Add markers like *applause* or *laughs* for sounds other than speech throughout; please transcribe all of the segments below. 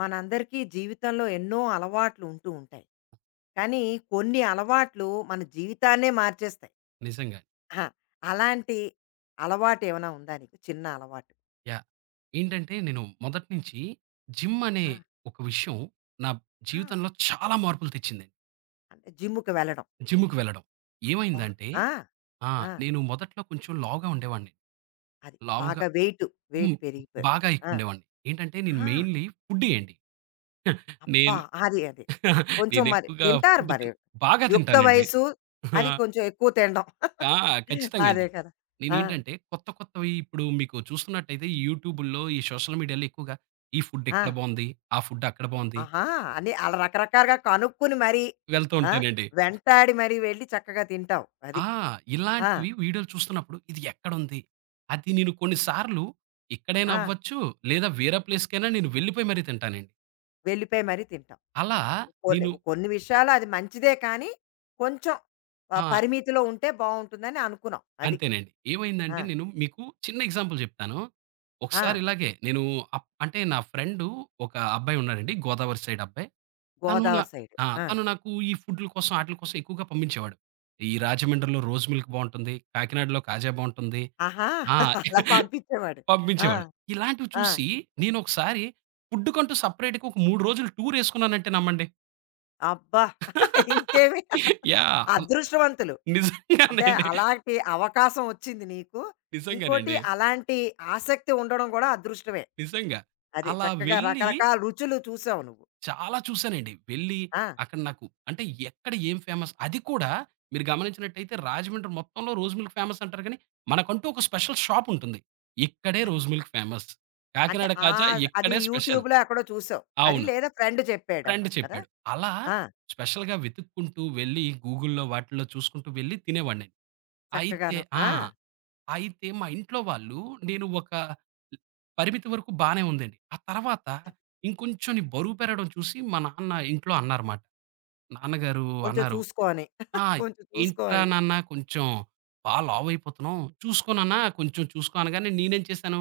మనందరికీ జీవితంలో ఎన్నో అలవాట్లు ఉంటూ ఉంటాయి. కానీ కొన్ని అలవాట్లు మన జీవితాన్నే మార్చేస్తాయి. నిజంగా. ఆ! అలాంటి అలవాటేమైనా ఉందా నీకు? చిన్న అలవాటు? యాహ్! ఏంటంటే నేను మొదటి నుంచి జిమ్ అనే ఆ! ఒక విషయం నా ఆ! జీవితంలో చాలా మార్పులు తెచ్చింది. అంటే జిమ్‌కి వెళ్ళడం. జిమ్‌కి వెళ్ళడం. అబ్బా! ఏమైందంటే ఆ! ఆ! ఆ! నేను మొదట్లో కొంచెం లావుగా ఉండేవాడిని. అది లావుగా బాగా వెయిట్, హ్మ్. వెయిట్ పెరిగిపోయావు. బాగా ఆ! ఎక్కువ ఉండేవాడిని. ఏంటంటే నేను ఆ! మెయిన్‌లీ ఫుడ్డీ అండి. *laughs* అబ్బా! నేను అది అది. *laughs* కొంచెం నేను మరి ఎక్కువగా తింటారు ఫుడ్ మరి. తిన్ బాగా యుక్త తింటానండి. వయసు అది *laughs* కొంచెం ఎక్కువ తినడం. ఆ! *laughs* ఖచ్చితంగా అదే అండి. కదా! ఆ! నేనేంటంటే కొత్త కొత్తవి ఇప్పుడు మీకు చూస్తున్నట్టయితే ఈ యూట్యూబుల్లో, ఈ సోషల్ మీడియాలో ఎక్కువగా ఈ ఫుడ్ ఆ! ఇక్కడ బావుంది, ఆ ఫుడ్ అక్కడ బావుంది. ఆహా! అన్ని అలా రకరకాలుగా కనుక్కుని మరి వెళ్తూ ఆ! ఉంటానండి. వెంటాడి మరి వెళ్లి చక్కగా తింటావు. అది. ఆ! ఆ! ఇలాంటివి వీడియోలు చూస్తున్నప్పుడు ఇది ఎక్కడుంది? అది నేను కొన్ని సార్లు ఇక్కడైనా ఆ! అవ్వచ్చు, లేదా వేరే ప్లేస్‌కైనా నేను వెళ్ళిపోయి మరీ తింటానండి. వెళ్ళిపోయి మరీ తింటాం. అలా కొన్ని నేను కొన్ని విషయాలు అది మంచిదే కానీ, కొంచెం ఆ! పరిమితిలో ఉంటే బావుంటుందని అనుకున్నాం. అది. అంతేనండి. ఆ! ఏమైందంటే నేను మీకు చిన్న ఎగ్జాంపుల్ చెప్తాను. ఆ! ఒకసారి ఇలాగే నేను అప్ అంటే నా ఫ్రెండు ఒక అబ్బాయి ఉన్నాడండి. గోదావరి సైడ్ అబ్బాయి. తను నా గోదావరి సైడ్. ఆ! ఆ! తను నాకు ఈ ఫుడ్‌ల కోసం ఆటిల కోసం ఎక్కువగా పంపించేవాడు. ఈ రాజమండ్రిలో రోస్ మిల్క్ బావుంటుంది. కాకినాడలో కాజా బావుంటుంది. ఆహా! ఆ! *laughs* అలా *laughs* పంపించేవాడు. ఆ! పంపించేవాడు. ఇలాంటివి ఆ! చూసి నేనొకసారి ఫుడ్‌కంటూ సెపరేట్‌గా ఒక 3 రోజులు టూరేసుకున్నానంటే నమ్మండి. అబ్బా! *laughs* ఇంకేమి యాహ్! అన్ అదృష్టవంతులు. అంటే నిజంగానండి. అలాంటి అవకాశం వచ్చింది నీకు. ఇంకోటి నిజంగానండి. అలాంటి ఆసక్తి ఉండడం గూడా అదృష్టమే. నిజంగా. అది అలా చక్కగా వెళ్ళి రకరకాల రుచులు చూసావు నువ్వు. చాలా చూసానండి. వెళ్ళి ఆ! అక్కడ నాకు అంటే ఎక్కడ ఏం ఫేమస్ అది కూడా మీరు గమనించినట్టయితే రాజమండ్రి మొత్తంలో రోజ్ మిల్క్ ఫేమస్ అంటారు కానీ, మనకంటూ ఒక స్పెషల్ షాపుంటుంది. ఇక్కడే అది. Rose milk famous. అంటే కాకినాడ కాజా ఆహ్, అది ఇక్కడే స్పెషల్. యూట్యూబ్‌లో ఎక్కడో చూసావు. అది అవును. లేదా ఫ్రెండ్ ట్రెండ్ చెప్పాడన్నావు కదా! చెప్పాడు. అలా ఆ! స్పెషల్‌గా వెతుక్కుంటూ వెళ్లి గూగుల్‌లో వాటిల్లో చూసుకుంటూ వెళ్లి తినేవాడిని. అయితే చక్కగాను. ఆ! ఆ! అయితే మా ఇంట్లో వాళ్ళు నేను ఒక పరిమితి వరకు బానే ఉందండి. ఆ తర్వాత అది. ఇంకొంచెం నీ బరువు పెరగడం చూసి మా నాన్న ఇంట్లో అన్నారమాట. అది. నాన్నగారు కొంచెం అన్నారు, చూసుకొని, *laughs* "ఆ! కొంచెం ఏంట్రా చూసుకొని. నాన్న కొంచెం బా లావైపోతున్నావు. చూసుకో నాన్న కొంచెం చూసుకో" అనగానే నేనేం చేశాను,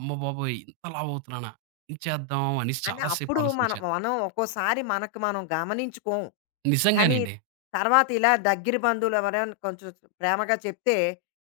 అమ్మ బాబోయ్! ఇంత లావవుతున్నానా? ఏం చేద్దాం అనేసి అంటే చాలా సేపు అప్పుడు మనం ఆలోచించాను. మనం ఒక్కోసారి మనకు మనం గమనించుకోం. కానీ నిజంగానండి తర్వాత ఇలా దగ్గర బంధువులు ఎవరైనా కొంచెం ప్రేమగా చెప్తే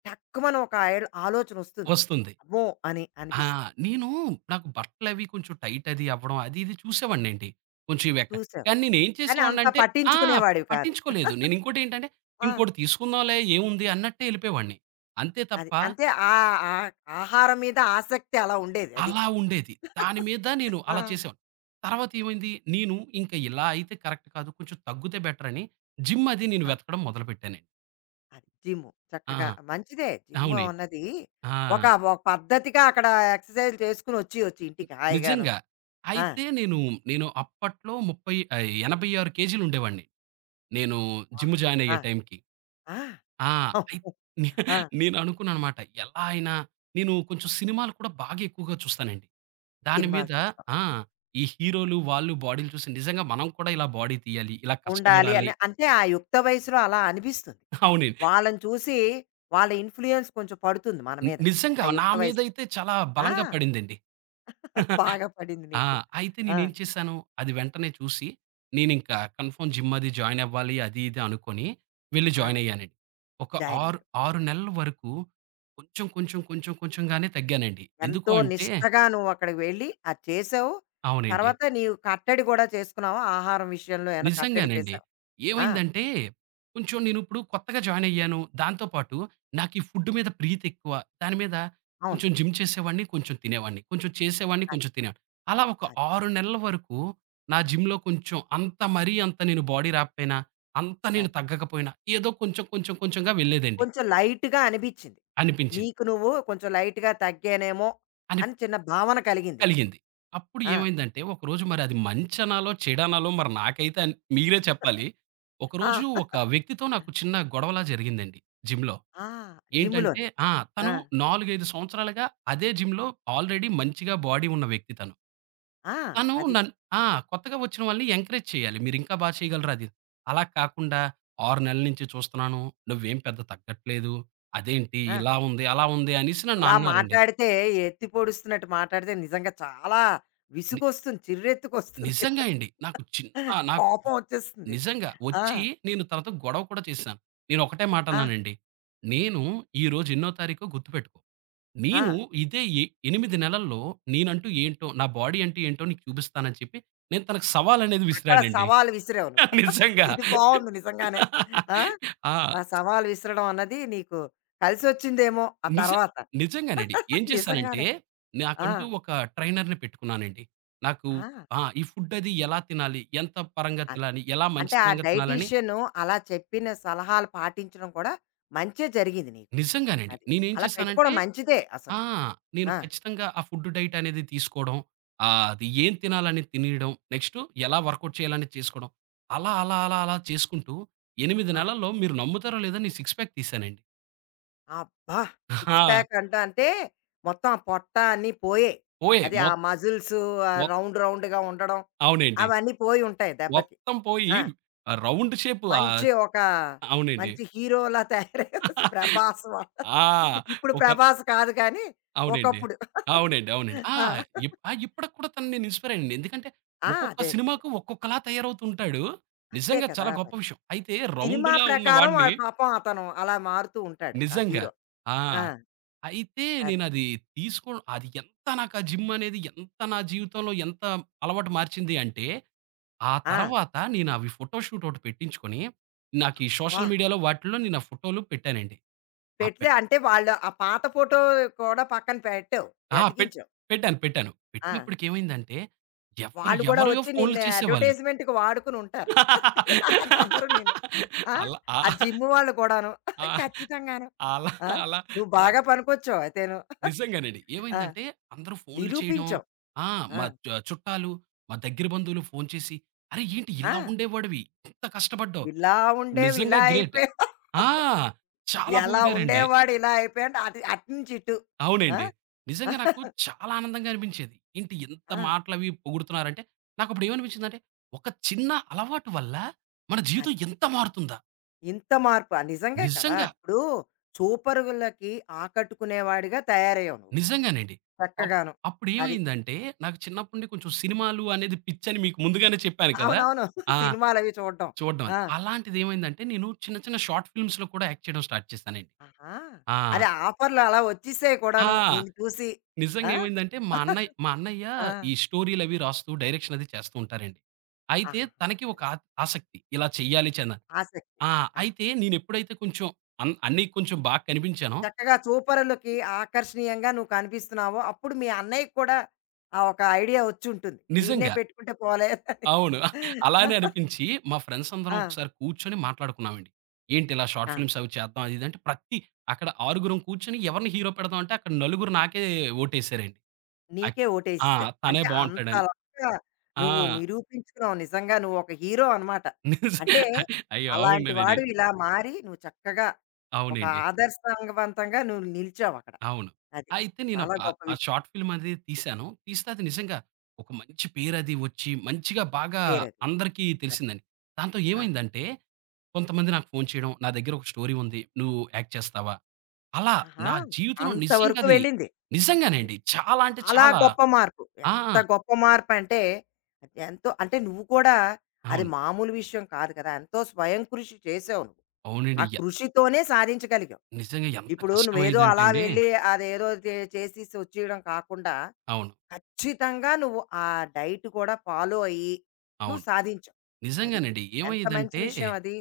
టక్కుమని ఒక ఆలోచన వస్తుంది. వస్తుంది. అమ్మో అని ఆ! అనిపిస్తుంది. నేను నాకు బట్టలవి కొంచెం టైట్ అది అవ్వడం అది ఇది చూసేవాడినండి. కొంచెం ఇవెక్క చూసావు కానీ నేనేం కానీ అంత చేసేవాడినంటే ఆ! పట్టించుకునేవాడివి కాదు. పట్టించుకోలేదు. ఇంకోటి ఏంటంటే ఆ, ఇంకోటి తీసుకుందాంలే ఏముంది అన్నట్టే ఎళ్ళిపోయేవాడిని. అంతే అది తప్ప అంతే. ఆ ఆ- ఆహారం మీద ఆసక్తి అలా ఉండేది అది. అలా ఉండేది. దాని మీద నేను ఆ, అలా చేసేవాడిని. తర్వాత ఏమైంది, నేను ఇంక ఇలా అయితే కరెక్ట్ కాదు. కొంచెం తగ్గితే బెటరని జిమ్ అది నేను ఆ, వెతకడం మొదలుపెట్టానండి. అది జిమ్ ఆ! చక్కగా మంచిదే జిమ్ అవునండి. అన్నది ఆ! ఒక ఒక పద్ధతిగా అక్కడ ఎక్సర్సైజ్ చేసుకుని వచ్చి వచ్చి ఇంటికి హాయిగాను. నిజంగా. ఆ, అయితే నేను, అప్పట్లో 30 86 కేజీలుండేవాడిని. నేను అబ్బా, జిమ్ జాయిన్ ఆ, అయ్యే టైంకి. ఆ, ఆ! అయి అమ్మో, నే ఆ, *laughs* నేను అనుకున్నాననమాట. ఎలా అయినా నేను కొంచెం సినిమాలు కూడా బాగా ఎక్కువగా చూస్తానండి. దాని సినిమాలు మీద చూస్తాం. ఆ! ఈ హీరోలు వాళ్ళు బాడీలు చూసి నిజంగా మనం కూడా ఇలా బాడీ తీయాలి. ఇలా ఉండాలి కష్టపడాలి. అని అంటే ఆ యుక్త వయసులో అలా అనిపిస్తుంది. అవునండి. వాళ్ళని చూసి వాళ్ళ ఇన్‌ఫ్లూయన్స్ కొంచెం పడుతుంది మన మీద. నిజంగా ఆ నా యుక్త వయసులో. మీదైతే చాలా ఆ! బలంగా పడిందండి. *laughs* బాగా *laughs* పడింది ఆ! నీకు. అయితే ఆ! నేనేం చేశాను, అది వెంటనే చూసి నేనింకా కన్ఫర్మ్ జిమ్ అది జాయిన్ అవ్వాలి అది ఇది అనుకోని వెళ్లి ఆ! జాయిన్ అయ్యానండి. ఒక జాయిన్ ఆరు అయ్యావు 6 చక్కగా. నెలల వరకు కొంచెం, కొంచెం, కొంచెం, కొంచెంగానే తగ్గానండి. ఎందుకు ఎంతో అంటే నిష్టగా నువ్వు అక్కడికి వెళ్లి అది చేసావు. అవునండి. తర్వాత నీవు కట్టడి కూడా చేసుకున్నావా? ఆహారం విషయంలో ఏమైనా కట్టడి నిజంగానండి. చేసావా? ఆ! ఏమైందంటే, కొంచెం నేనిప్పుడు కొత్తగా జాయినయ్యాను. దాంతో పాటు నాకీ ఫుడ్ మీద ప్రీతెక్కువ. దాని మీద అవును. కొంచెం జిమ్ చేసేవాడిని, కొంచెం తినేవాడిని. కొంచెం చేసేవాడిని, అదే. కొంచెం తినేవాడిని. అలా ఒక అదే. 6 నెలల వరకు నా జిమ్‌లో కొంచెం అంత మరీ అంత నేను బాడీ రాకపోయినా, అంత నేను అదే. తగ్గకపోయినా, ఏదో కొంచెం, కొంచెం, కొంచెంగా వెళ్ళేదండి కొంచెం లైట్‌గా అనిపించింది. అనిపించింది. నీకు నువ్వు కొంచెం లైట్‌గా తగ్గానేమో అని అని చిన్న భావన కలిగింది నీకు. కలిగింది. అప్పుడు ఆ! ఏమైందంటే ఒకరోజు మరి అది మంచనాలో, చెడనాలో మరి నాకైతే అన్ మీరే చెప్పాలి. ఆ! ఒకరోజు ఒక వ్యక్తితో నాకు చిన్న గొడవలా జరిగిందండి జిమ్‌లో. ఆ! ఏంటంటే జిమ్‌లోని. ఆ! ఆ! తను 4, 5 సంవత్సరాలుగా అదే జిమ్‌లో ఆల్రెడీ మంచిగా బాడీ ఉన్న వ్యక్తి తను. ఆ! తను అది. నన్ ఆ! కొత్తగా వచ్చిన వాళ్ళని ఎంకరేజ్ చేయాలి. మీరింకా బా చేయగలరు అది. అలా కాకుండా 6 నెలల నుంచి చూస్తున్నాను. నువ్వేం పెద్ద తగ్గట్లేదు. అదేంటి ఆ! ఇలా ఉంది, అలా ఉంది అనేసి నన్ను అలా అన్నారండి. మాట్లాడితే ఎత్తి పొడుస్తున్నట్టు మాట్లాడితే నిజంగా చాలా ని విసుగొస్తుంది. చిర్రెత్తుకొస్తుంది. నిజంగా అండి. నాకు చిన్న నాకు కోపం వచ్చేస్తుంది. నిజంగా. ఆ! వచ్చి నేను తనతో గొడవ కూడా చేశాను. నేను ఒకటే మాట ఆ! అన్నానండి. "నేను ఈరోజు ఎన్నో తారీఖో గుర్తుపెట్టుకో. ఆ! నేను ఇదే ఎ 8 నెలల్లో నేనంటూ ఏంటో, నా బాడీ అంటే ఏంటో నీకు చూపిస్తానని" చెప్పి నేను తనకి సవాల్ అనేది అక్కడ విసిరానండి. సవాలు విసిరావు నువ్వు. *laughs* నిజంగా. ఇది బావుంది నిజంగానే. ఆ! ఆ! ఆ సవాలు విసరడం అన్నది నీకు కలిసొచ్చిందేమో ఆ నిజ తర్వాత. నిజంగానండి. ఏం చేశానంటే నిజంగానే. ఆ! నాకంటూ ఒక ట్రైనర్‌ని పెట్టుకున్నానండి. నాకు ఆ! ఆ! ఈ ఫుడ్ అది ఎలా తినాలి? ఎంత పరంగా తినాలి? ఎలా అంటే ఆ మంచితనంగా తినాలని డైటీషియన్ అలా చెప్పిన సలహాలు పాటించడం కూడా మంచే జరిగింది నీకు. నిజంగానండి. అది. నేనేం అలా చేశానంటే పెట్టుకోవడం మంచిదే అసలు. ఆ! నేను ఆ! ఖచ్చితంగా ఆ ఫుడ్ డైట్ అనేది తీసుకోవడం. ఆహ్, అది ఏం తినాలని తినేయడం. నెక్స్టు ఎలా వర్కౌట్ చేయాలని చేసుకోవడం. అలా చేసుకుంటూ 8 ఆ! నెలల్లో మీరు నమ్ముతారో లేదో నేను సిక్స్ ప్యాక్ తీసానండి. అబ్బా! సిక్స్ ఆ! ప్యాక్ అంటే మొత్తం ఆ పొట్ట అన్నీ పోయాయి. పోయాయి. అది ఆ మొత్ మజిల్స్ ఆహ్, మొత్ రౌండ్ రౌండ్‌గా ఉండడం అవునండి. అవన్నీ పోయి ఉంటాయి దెబ్బకి. మొత్తం పోయి ఆ! రౌండ్ షేప్ ఆహ్, మంచి ఒక అవునండి. మంచి హీరోలా తయారయ్యావు. *laughs* 'ప్రభాస్' వల్ల. ఆ! ఇప్పుడు ఒక 'ప్రభాస్' కాదు కానీ అవునండి. ఒకప్పుడు. అవునండి. ఆ! ఆ! ఇప్ ఆ! ఇప్పటికి కూడా తనని నేను ఇన్‌స్పైర్ అయ్యానండి. ఎందుకంటే ఆ! ఒక్కొక్క అదే అదే అదే. సినిమాకు ఒక్కొక్కలా తయారవుతుంటాడు. అంతే నిజంగా కదా చాలా గొప్ప మరి. విషయం. అయితే సినిమా రౌండ్‌లా ఉన్న ప్రకారం వాడిని వాడు పాపం అతను అలా మారుతూ ఉంటాడు. ఆ నిజంగా. హీరో. ఆ! ఆ! అయితే అదే. నేనది తీసుకోవడం అది ఎంత నాకు ఆ జిమ్ అనేది ఎంత నా జీవితంలో ఎంత అలవాటు మార్చింది అంటే, ఆ ఆ! తర్వాత నేను అవి ఫోటో షూట్ ఒకటి పెట్టించుకొని, నాకు ఈ అబ్బా! సోషల్ మీడియాలో వాటిల్లో నేను ఆ ఫోటోలు పెట్టానండి. ఆ పెడితే అంటే వాళ్ళు ఆ పాత ఫోటో కూడా పక్కన పెట్టావు. ఆ! పెట్ అతికించావు. పెట్టాను. ఆ! పెట్టినప్పటికేమైందంటే, ఎవరు వాళ్ళు కూడా ఎవరో వచ్చి ఫోన్లు నిన్ను చేసేవాళ్ళు. అడ్వర్‌టైజ్‌మెంట్‌కి వాడుకుని ఉంటారు. అందరూ నిన్ను ఆ! అలా ఆ! ఆ జిమ్ వాళ్ళు కూడాను. ఆ! ఖచ్చితంగాను. అలా ఆ! అలా నువ్వు అలా బాగా పనికొచ్చావు అయితేను. నిజంగానండి. ఆ! ఏమైందంటే, అందరూ ఫోన్లు చేయడం నిరూపించావు. ఆ! ఆ! మా చ చుట్టాలు, మా దగ్గర బంధువులు ఫోను చేసి, "అరె! ఏంటి ఆ! ఇలా ఉండేవాడివి? ఇంత కష్టపడ్డావు. ఇలా ఉండేవి నిజంగా ఇలా గ్రేట్." అయిపోయావు. ఆ! చాలా ఎలా పొగిడారండి. ఉండేవాడు ఇలా అయిపోయాడు. అటు అటు నుంచి ఇటు. ఆ! అవునండి. నిజంగా నాకు చాలా ఆనందంగా అనిపించేది. ఏంటి ఇంత ఆ! మాటలవి పొగుడుతున్నారంటే, నాకప్పుడు ఏమనిపించిందంటే, ఒక చిన్న అలవాటు వల్ల మన జీవితం అది. ఎంత మారుతుందా? ఇంత మార్పు. ఆ! నిజంగే కదా! నిజంగా, ఇప్పుడు చూపరుగులకి ఆకట్టుకునేవాడిగా తయారయ్యావు నువ్విప్పుడు. నిజంగానండి. అప్ చక్కగాను. అది. అప్పుడేమైందంటే, నాకు చిన్నప్పటి నుండి కొంచెం సినిమాలు అనేది పిచ్చని మీకు ముందుగానే చెప్పాను కదా! అవునవును. ఆ! *laughs* సినిమాలవి చూడడం. చూడడం అది. ఆ! అలాంటిదేమైందంటే, నేను చిన్న చిన్న షార్ట్ ఫిల్మ్స్‌లో కూడా యాక్ట్ చేయడం స్టార్ట్ చేశానండి. ఆహా! ఆ! అదే ఆఫర్‌లు అలా వచ్చేసాయి ఆ! కూడాను నిన్ను చూసి. ఆ! నిజంగా ఏమైందంటే మా అన్నయ్య *laughs* మా అన్నయ్య ఆ! ఈ స్టోరీలవి రాస్తూ, డైరెక్షన్ అది చేస్తూ ఉంటారండి. అయితే ఆహాహా! తనకి ఒక అది. ఆత్ ఆసక్తి. ఇలా చెయ్యాలి చనా ఆసక్తి. ఆ! అది. అయితే నేనెప్పుడైతే కొంచెం అన్నయ్యకి కొంచెం బాగా కనిపించానో చక్కగా చూపరులకి ఆకర్షణీయంగా నువ్వు కనిపిస్తున్నావు. అప్పుడు మీ అన్నయ్యకి కూడా ఆ ఒక ఐడియా వచ్చుంటుంది. వీడినే నిజంగా పెట్టుకుంటే పోలే అని. అవును. అలానే *laughs* అనిపించి మా ఫ్రెండ్స్ అందరం ఆ! ఒకసారి కూర్చొని మాట్లాడుకున్నామండి. ఏంటి ఇలా షార్ట్ ఆ! ఫిల్మ్స్ అవి చేద్దాం అది ఇది అంటే ప్రతి అక్కడ ఆరుగురం కూర్చొని ఎవరిని హీరో పెడదాం అంటే అక్కడ నలుగురు నాకే ఓటేసారండి. అక్ నీకే ఆ! ఓటేసేసారు. తనే అంటే బావుంటాడని. అంతలాగా ఆ! నువ్వు నిరూపించుకున్నావు. నిజంగా నువ్వు ఒక హీరో అనమాట. నిజ అంటే అయ్యో! అవునండి. అలాంటి వాడివి ఇలా మారి నువ్వు చక్కగా ఒక అవునండి. ఆదర్శవంతంగా నువ్వు నిలిచావక్కడ. అవును. అది. అయితే చాలా నేనొక గొప్ప ఆ విషయం. షార్ట్ ఫిల్మ్ అది తీశాను. తీస్తే అది నిజంగా ఒక మంచి పేరది వచ్చి, మంచిగా బాగా పేరది. అందరికీ అది. తెలిసిందండి. దాంతో ఆ! ఏమైందంటే, కొంతమంది నాకు ఫోను చేయడం, "నా దగ్గర ఒక స్టోరీ ఉంది. నువ్వు యాక్ట్ చేస్తావా?" అలా ఆహా! నా జీవితంలో నిజంగా అంతవరకు అది వెళ్ళింది. అది. నిజంగానండి. చాలా అంటే చాలా చాలా గొప్ప మార్పు. ఆ! ఎంత గొప్ప మార్పంటే ఎంతో అంటే నువ్వు కూడా అది అవును. మామూలు విషయం కాదు కదా! ఎంతో స్వయం కృషి చేసావు నువ్వు. ఆ అవునండి. య కృషితోనే సాధించగలిగావు. నిజంగా ఎంత ఇప్పుడు నువ్వేదో కష్టమయ్యేదంటే అలా అండి వెళ్ళి అదేదో చేసేసి వచ్చేయడం కాకుండా, అవును. ఖచ్చితంగా నువ్వు ఆ డైట్ కూడా ఫాలో అయ్యి, నువ్వు అవును. సాధించావు. అది. నిజంగానండి. ఎంత మంచి ఏమయ్యేదంటే విషయం అది.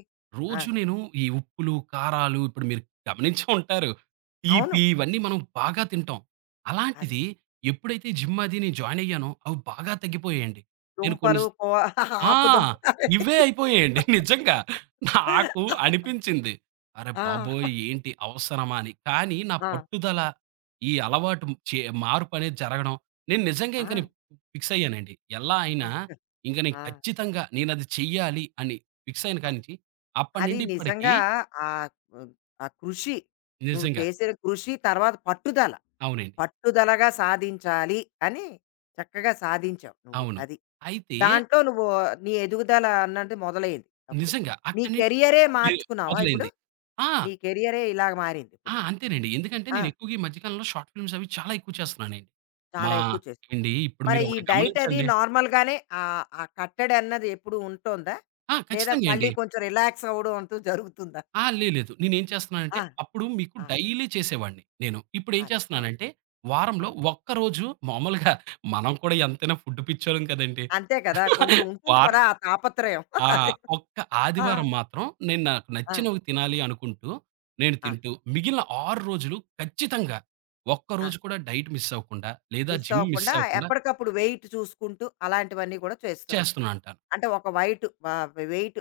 ఆ! రోజు నేను ఈ ఉప్పులు, కారాలు ఇప్పుడు మీరు గమనించే ఉంటారు. అవును. తీపి ఇవన్నీ మనం బాగా తింటాం. అది. అలాంటిది ఎప్పుడైతే జిమ్ అది నేను జాయిన్ అయ్యానో అవి బాగా తగ్గిపోయాయండి. నేను కొన్ని దుంపలు, *laughs* ఆ! ఆకు దుంప. ఇవే అయిపోయాయండి. నిజంగా. నాకు అనిపించింది. అరె ఆ! బాబోయ్! ఏంటి అవసరమా అని. కానీ నా ఆ! పట్టుదల, ఈ అలవాటు చే మార్పనేది జరగడం, నేను నిజంగా ఆ! ఇంక నేను ఫిక్స్ అయ్యానండి. ఎలా ఆ! అయినా ఇంక నేను ఆ! ఖచ్చితంగా నేనది చెయ్యాలి అని ఫిక్స్ అయిన అది. కానించి అప్పటి అది నుండి ఇప్పటికి నిజంగా ఆహ్, హ్మ్, ఆ కృషి. నువ్వు నిజంగా. చేసిన కృషి, తర్వాత పట్టుదల. అవునండి. పట్టుదలగా సాధించాలి అని చక్కగా సాధించావు నువ్వు. అవును. అది. అయితే దాంట్లో నువ్వు నీ ఎదుగుదల అన్నది మొదలైంది అప్పుడు. నిజంగా నీ అక్కడి నుండి కెరియరే మె మార్చుకున్నావా ఇప్పుడు? మొదలైంది. ఆ! నీ కెరియరే ఇలాగ మారింది ఆ! ఇప్పుడు. అంతేనండి. ఎందుకంటే ఆ! నేను ఎక్కువగా ఈ మధ్య కాలంలో షార్ట్ ఫిల్మ్స్ అవి చాలా ఎక్కువ చేస్తున్నానండి. చాలా మా ఎక్కువ చేస్తున్నావు. అండి ఇప్పుడు మరి మీరు ఈ ఒకటి డైట్ అది గమనించండి నార్మల్‌గానే ఆహ్, ఆ కట్టడి అన్నది ఎప్పుడు ఉంటోందా? ఆ! లేదా ఖచ్చితంగా మళ్ళీ అండి. కొంచెం రిలాక్స్ అవ్వడం అంటూ జరుగుతుందా? ఆ! లేదు. నేనేం చేస్తున్నానంటే ఆ! అప్పుడు మీకు ఆ! డైలీ చేసేవాడిని నేను. ఇప్పుడేం అది. అవును. చేస్తున్నానంటే వారంలో అవును. ఒక్కరోజు మామూలుగా మనం కూడా ఎంతైనా ఫుడ్ పిచ్చోలం కదండీ. అంతే కదా! కొంచెం ఉంటుంది వారం కదా! ఆ తాపత్రయం. *laughs* ఆ! అది. ఒక్క ఆ! ఆదివారం మాత్రం నేను నాకు ఆ! నచ్చినవి తినాలి అనుకుంటూ నేను ఆ! తింటూ మిగిలిన 6 రోజులు ఖచ్చితంగా ఆ! ఒక్కరోజు కూడా డైట్ మిస్ అవ్వకుండా లేదా మిస్ జిమ్ మిస్ అవ్వకుండా అవ్వకుండా ఎప్పటికప్పుడు వెయిట్ చూసుకుంటూ అలాంటివన్నీ కూడా చేస్తున్నాం. చేస్తున్నా అంటాను. అంటే ఒక వైట్ వ వెయిట్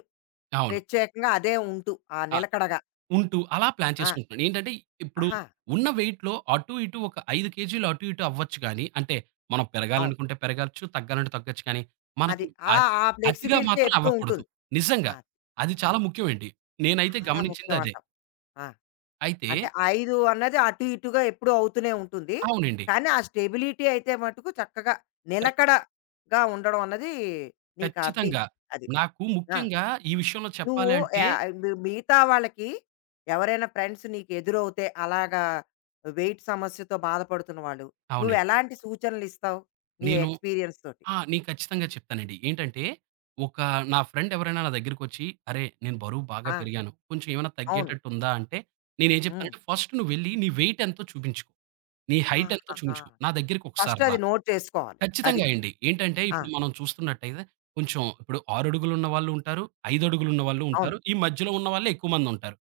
అవును. ప్రత్యేకంగా అదే ఉంటూ ఆ ఆ! నిలకడగా. ఉంటూ అలా ప్లాన్ ఆ! చేసుకుంటున్నాను. ఏంటంటే ఇప్పుడు ఆహా! ఉన్న వెయిట్‌లో అటు ఇటు ఒక 5 కేజీలు అటు ఇటు అవ్వచ్చు గానీ, అంటే మనం అవును. పెరగాలనుకుంటే పెరగొచ్చు, తగ్గాలంటే తగ్గొచ్చు కానీ, అది మనకి అ అలా ఆ అతిగా ఫ్లెక్సిబిలిటీ మాత్రం ఎప్పుడూ అవ్వకూడదు. ఉంటుంది. నిజంగా. అది. అది చాలా అది. ముఖ్యమండి. నేనైతే చాలా గమనించింది ముఖ్యం అదే. అంటావు. ఆ! అయితే అంటే 5 అన్నది అటు ఇటుగా ఎప్పుడూ అవుతూనే ఉంటుంది. అవునండి. కానీ ఆ స్టెబిలిటీ అయితే మటుకు చక్కగా ఖ నిలకడగా ఉండడం అన్నది నీకు ఖచ్చితంగా. అబ్బింది. అది. నాకు ఆ! ముఖ్యంగా ఈ విషయంలో నువ్వు చెప్పాలి అంటే ఆహ్, మిగతా వాళ్ళకి ఎవరైనా ఫ్రెండ్స్ నీకు ఎదురవుతే అలాగా వెయిట్ సమస్యతో బాధపడుతున్న వాళ్ళు, నువ్వు అవునండి. ఎలాంటి సూచనలిస్తావు? నీ నేను ఎక్స్‌పీరియన్స్ తోటి? ఆ! నేను ఖచ్చితంగా చెప్తానండి. ఏంటంటే, ఒక నా ఫ్రెండ్ ఎవరైనా నా దగ్గరికొచ్చి, "అరే! నేను బరువు బాగా ఆ! పెరిగాను. కొంచెం ఏమైనా అవును. తగ్గేటట్టుందా?" అంటే నేనేం హ్మ్. చెప్తానంటే, "ఫస్ట్ నువ్వెళ్ళి నీ వెయిట్ ఎంతో చూపించుకో. నీ హైట్ ఎంతో ఆహాహా! చూపించుకో. నా దగ్గరికి ఫస్ట్ ఒకసారి అది రా." నోట్ చేసుకోవాలి. అది. ఖచ్చితంగా అండి. ఏంటంటే, ఆ! ఇప్పుడు మనం చూస్తున్నట్టయితే కొంచెం ఇప్పుడు 6 అడుగులున్న వాళ్ళు ఉంటారు. 5 అడుగులున్న వాళ్ళు అవును. ఉంటారు. ఈ మధ్యలో ఉన్న వాళ్ళే ఎక్కువ మందుంటారు.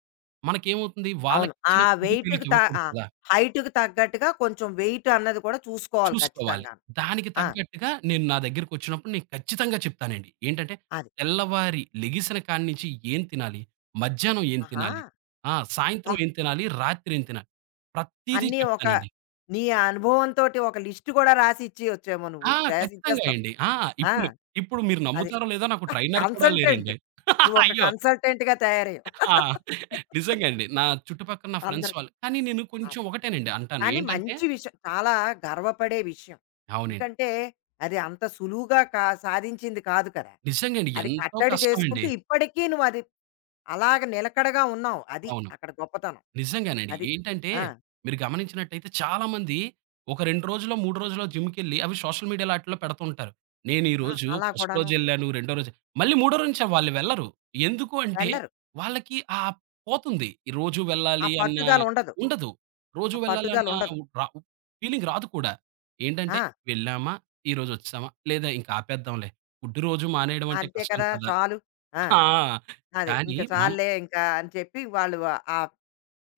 మనకేమవుతుంది అవును. ఆ వాళ్ళకిచ్చిన ఫుడ్ వెయిట్‌కి త వీళ్ళకివ్వకూడదు ఆ! కదా! హైట్‌కి తగ్గట్టుగా కొంచెం వెయిట్ అన్నది కూడా చూసుకోవాలి చూసుకోవాలి. ఖచ్చితంగాను. దానికి ఆ! తగ్గట్టుగా నేను నా దగ్గరికొచ్చినప్పుడు నేను ఖచ్చితంగా చెప్తానండి. ఏంటంటే, అది. తెల్లవారి లెగిసిన కాడ్నించి ఏం తినాలి? మధ్యాహ్నం ఏం ఆహా! తినాలి? ఆ! అబ్బా! సాయంత్రం ఏం తినాలి? రాత్రి ఏం తినాలి? ప్రతీదీ అన్నీ ఒక చెప్తానండి. నీ అనుభవంతోటి ఒక లిస్ట్ కూడా రాసి ఇచ్చేయచ్చేమో నువ్వు. ఆ! ఖచ్చితంగా రాసిచ్చేస్తావు. అండి. ఆ! ఆ! ఇప్పుడు, ఇప్పుడు మీరు అది. నమ్ముతారో లేదో నాకు *laughs* ట్రైనర్ కూడా కన్సల్టెంట్. లేరండి. *laughs* నువ్వొక అయ్యో! కన్సల్టెంట్‌గా తయారయ్యావు. ఆ! నిజంగా అండి. నా చుట్టుపక్కల నా ఫ్రెండ్స్ అందరికి. వాళ్ళు కానీ నేను కొంచెం అదే. ఒకటేనండి అంటాను. కానీ ఏంటంటే మంచి విషయం. చాలా గర్వపడే విషయం. అవునండి. ఎందుకంటే, అది అంత సులువుగా సాధించింది కాదు కదా! నిజంగా అండి. అది ఎంతో కట్టడి చేసుకుంటూ కష్టమండి. ఇప్పటికీ నువ్వది అలాగ నిలకడగా ఉన్నావు. అది అవును. అక్కడ గొప్పతనం. నిజంగానండి. అది. ఏంటంటే ఆ! మీరు గమనించినట్టయితే చాలామంది ఒక 2 రోజులో, 3 రోజులో జిమ్‌కెళ్ళి అవి సోషల్ మీడియాలో ఆటిల్లో పెడుతుంటారు. నేను ఆ! ఈరోజు అలా ఫస్ట్ కూడాను. రోజెళ్ళాను, రెండో రోజు మళ్ళీ మూడో రోజు నుంచి వాళ్ళు వెళ్లరు. ఎందుకు అంటే వెళ్ళరు. వాళ్ళకి ఆ పోతుంది. ఈ రోజు ఆ వెళ్ళాలి అన్న పట్టుదలుండదు. ఉండదు. రోజు ఆ వెళ్ళాలన్న పట్టుదలుండదు. రా ఫీలింగ్ రాదు కూడా. ఏంటంటే ఆ! వెళ్ళామా, ఈరోజు వచ్చేసామా లేదా ఇంక ఆపేద్దాంలే. ఫుడ్ రోజు మానేయడం అంటే అంతే కష్టం కదా! కదా! చాలు. ఆ! ఆ! అది. కానీ ఇంక మనం చాలులే ఇంకా అని చెప్పి వాళ్ళు ఆ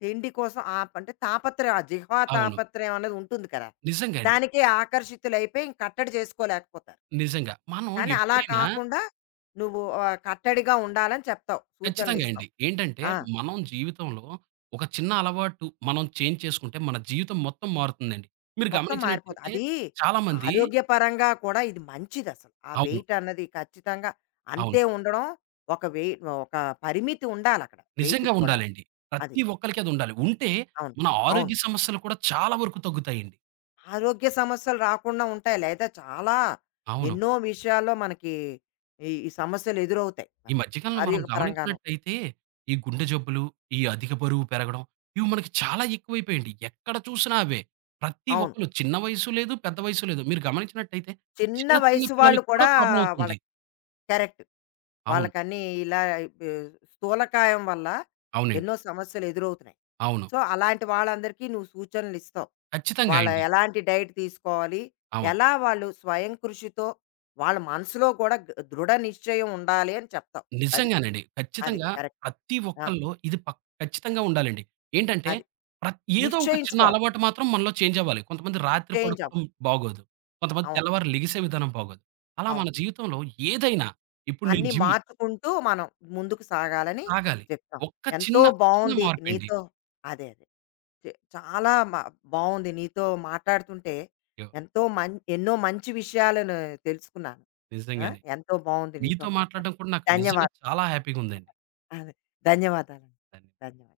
తిండి కోసం ఆ అంటే తాపత్రయం, ఆ జిహ్వా అవును. తాపత్రయం అనేది ఉంటుంది కదా! నిజంగా అండి. దానికే ఆకర్షితులైపోయి ఇంక కట్టడి చేసుకోలేకపోతారు. నిజంగా. మనం కానీ అలా ఎప్పుడైనా కాకుండా నువ్వు ఆహ్, కట్టడిగా ఉండాలని చెప్తావు. ఖచ్చితంగా సూచనలిస్తావు. అండి. ఏంటంటే, ఆ! మనం జీవితంలో ఒక చిన్న అలవాటు మనం చేంజ్ చేసుకుంటే మన జీవితం మొత్తం మారుతుందండి. మీరు మొత్తం మారిపోతుంది. గమనించినట్టయితే అది చాలామంది ఆరోగ్యపరంగా కూడా ఇది మంచిదసలు. ఆ అవును. వెయిట్ అన్నది ఖచ్చితంగా అంతే అవును. ఉండడం ఒక వెయి ఒక పరిమితి ఉండాలక్కడ వెయిట్‌కి నిజంగా కూడా. ఉండాలండి. అది. ప్రతి ఒక్కళ్ళకి అది ఉండాలి. ఉంటే అవును. మన అవును. ఆరోగ్య సమస్యలు కూడా చాలా వరకు తగ్గుతాయండి. ఆరోగ్య సమస్యలు రాకుండా ఉంటాయి. లేదా చాలా అవును. ఎన్నో విషయాల్లో మనకి ఈ ఈ సమస్యలు ఎదురవుతాయి ఈ మనకి. మధ్య కాలంలో మనం ఆరోగ్యపరంగాను. గమనించినట్టయితే, ఈ గుండె జబ్బులు, ఈ అధిక బరువు పెరగడం, ఇవి మనకి చాలా ఎక్కువైపోయాయండి. ఎక్కడ చూసినా అవే. ప్రతి అవును. ఒక్కళ్ళు చిన్న వయసు లేదు, పెద్ద వయసు లేదు. మీరు గమనించినట్టయితే చిన్న చిన్న చిన్న వయసు వాళ్ళు పిల్లలకి కూడా కూడా ప్రాబ్లమ్ అవుతుంది. వాళ్ళకి కరెక్ట్. అవును. వాళ్ళకన్నీ ఇలా బ్ స్థూలకాయం వల్ల అవునండి. ఎన్నో సమస్యలు ఎదురవుతున్నాయి. అవును. సో, అలాంటి వాళ్ళందరికీ నువ్వు సూచనలిస్తావు. ఖచ్చితంగా వాళ్ళ అండి. ఎలాంటి డైట్ తీసుకోవాలి? అవును. ఎలా వాళ్ళు స్వయం కృషితో వాళ్ళ మనసులో కూడా దృఢ నిశ్చయం ఉండాలి అని చెప్తావు. అది. నిజంగానండి. అది. ఖచ్చితంగా కరెక్ట్. ప్రతి ఆ! ఒక్కళ్ళు ఇది పక్ ఖచ్చితంగా ఉండాలండి. ఏంటంటే అది. ప్రత్ ఏదో ఒక చిన్న నిశ్చయించుకోవాలి. అలవాటు మాత్రం మనలో చేంజ్ అవ్వాలి. కొంతమంది రాత్రి చేంజ్ పడుకోవడం అవ్వాలి. బాగోదు. కొంతమంది అవును. తెల్లవారు లెగిసే విధానం బాగోదు. అలా మన అవును. జీవితంలో ఏదైనా ఇప్పుడు నేను అన్నీ జిమ్ మార్చుకుంటూ మనం ముందుకు సాగాలని సాగాలి. చెప్తాం. ఒక్క ఎంతో చిన్న, చిన్న బావుంది మార్పండి. నీతో అదే. అదే. చే చాలా మ బావుంది నీతో మాట్లాడుతుంటే ఎంతో ఎన్నో మంచి విషయాలను తెలుసుకున్నాను. ఆ! నిజంగానే. ఎంతో బావుంది నీతో మీతో మాట్లాడడం మాట్లాడడం. కూడా నాకు నిజంగా ధన్యవాదాలు. చాలా హ్యాపీగా ఉందండి. అదే. ధన్యవాదాలండి. ధన్య ధన్యవాదాలు.